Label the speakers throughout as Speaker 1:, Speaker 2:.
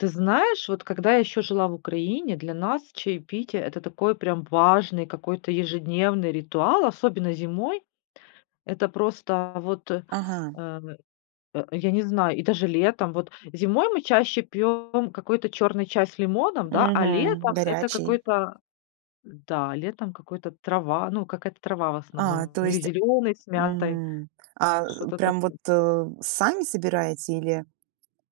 Speaker 1: Ты знаешь, вот когда я ещё жила в Украине, для нас чаепитие это такой прям важный какой-то ежедневный ритуал, особенно зимой. Это просто вот, э,
Speaker 2: Ага.
Speaker 1: а я не знаю, и даже летом. Вот зимой мы чаще пьём какой-то чёрный чай с лимоном, да, а
Speaker 2: Мгм.
Speaker 1: летом это
Speaker 2: Горячий.
Speaker 1: какой-то Да, летом какой-то трава ну какая-то трава в
Speaker 2: А,
Speaker 1: основном
Speaker 2: то
Speaker 1: или
Speaker 2: есть
Speaker 1: зелёный с мятой.
Speaker 2: Мгм. А, э,
Speaker 1: Что-то тако
Speaker 2: прям вот, э, сами собираете или,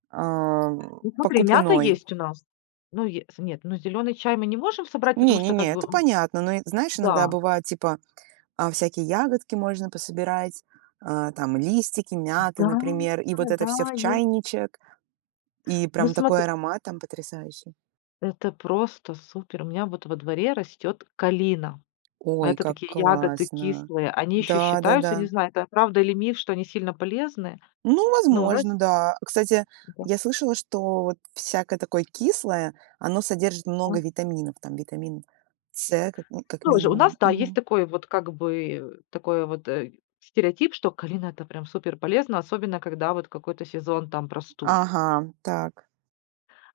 Speaker 2: ам,
Speaker 1: Ну, смотри, мята
Speaker 2: покупной?
Speaker 1: есть у нас. Ну е с нет, ну зелёный чай мы не можем собрать,
Speaker 2: Не
Speaker 1: потому
Speaker 2: не
Speaker 1: что как
Speaker 2: не,
Speaker 1: бы,
Speaker 2: это
Speaker 1: м
Speaker 2: понятно. Но, э, знаешь, иногда
Speaker 1: Да.
Speaker 2: бывает типа, а, всякие ягодки можно пособирать, а, там листики мяты,
Speaker 1: Да,
Speaker 2: например, и вот это
Speaker 1: да,
Speaker 2: всё в
Speaker 1: есть.
Speaker 2: чайничек. И
Speaker 1: Ну,
Speaker 2: прям такой
Speaker 1: смотри
Speaker 2: аромат там потрясающий.
Speaker 1: Это просто супер. У меня вот во дворе растёт калина.
Speaker 2: Ой,
Speaker 1: Это
Speaker 2: как
Speaker 1: такие ягоды
Speaker 2: классно.
Speaker 1: кислые. Они ещё считаются, не
Speaker 2: Да-да-да.
Speaker 1: знаю, это правда или миф, что они сильно полезны.
Speaker 2: Ну
Speaker 1: Ну, у нас
Speaker 2: возможно, да. Кстати,
Speaker 1: Да.
Speaker 2: я слышала, что вот всякое такое кислое, оно содержит
Speaker 1: А.
Speaker 2: много витаминов, там витамин С как ми как
Speaker 1: Тоже. У нас,
Speaker 2: минимум,
Speaker 1: да, есть
Speaker 2: мгм.
Speaker 1: такой вот, как бы, э, такой вот, э, стереотип, что калина это прям супер полезно, особенно когда вот какой-то сезон там простуд.
Speaker 2: Ага, так.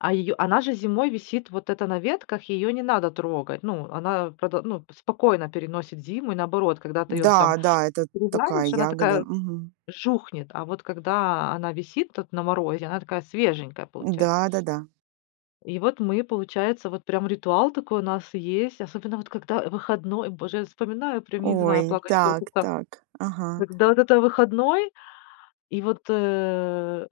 Speaker 1: А её она же зимой висит вот это на ветках, её не надо трогать. Ну, она продо ну, спокойно переносит зиму и наоборот, когда ты её
Speaker 2: Да,
Speaker 1: там
Speaker 2: да, это такая
Speaker 1: срезаешь, она
Speaker 2: ягода.
Speaker 1: такая,
Speaker 2: Мгм.
Speaker 1: жухнет. А вот когда она висит тут на морозе, она такая свеженькая получается.
Speaker 2: Н-да, да, да.
Speaker 1: И вот мы получается, вот прям ритуал такой у нас есть, особенно вот когда, э, выходной. Боже, я вспоминаю прям я не
Speaker 2: Ой,
Speaker 1: знаю, плакать
Speaker 2: так
Speaker 1: хочется.
Speaker 2: так, ага.
Speaker 1: Когда вот это выходной, и вот, э,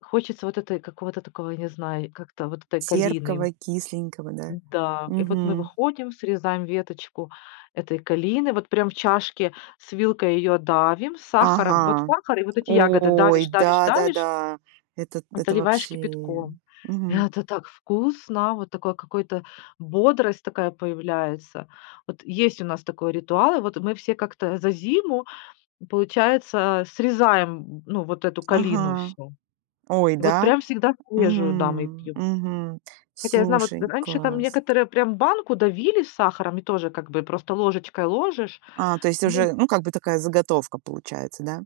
Speaker 1: хочется вот, этой какого-то такого, я не знаю, как-то вот этой калины
Speaker 2: Терпкого, кисленького, да.
Speaker 1: Да. И вот мы
Speaker 2: Мгм.
Speaker 1: выходим, срезаем веточку этой калины, вот прям в чашке с вилкой её давим сахаром. Вот
Speaker 2: Ага.
Speaker 1: сахар и вот эти ягоды
Speaker 2: Ой,
Speaker 1: давишь, давишь, давишь
Speaker 2: да-да-да. Это это
Speaker 1: заливаешь
Speaker 2: вообще,
Speaker 1: кипятком.
Speaker 2: мгм.
Speaker 1: Это так вкусно, вот такой какой-то бодрость такая появляется. Вот есть у нас такой ритуал, вот мы все как-то за зиму получается срезаем, ну, вот эту калину
Speaker 2: Ага.
Speaker 1: всю.
Speaker 2: Ой,
Speaker 1: Вот
Speaker 2: да?
Speaker 1: прям всегда свежую, да, мы
Speaker 2: Мгм
Speaker 1: пьём.
Speaker 2: мгм.
Speaker 1: Хотя я знаю, вот,
Speaker 2: Слушай,
Speaker 1: раньше там
Speaker 2: класс.
Speaker 1: некоторые прям банку давили с сахаром и тоже как бы просто ложечкой ложишь,
Speaker 2: А, то есть уже,
Speaker 1: ну.
Speaker 2: ну как бы такая заготовка получается, да?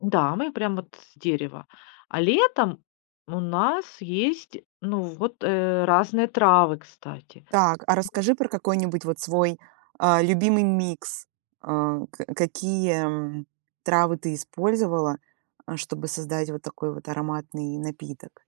Speaker 1: Да, мы прям, вот с дерева, а летом у нас есть, ну вот, э, разные травы кстати.
Speaker 2: Так, а расскажи про какой-нибудь вот свой, а, любимый микс. А, ка какие, м, травы ты использовала, э, чтобы создать вот такой вот ароматный напиток?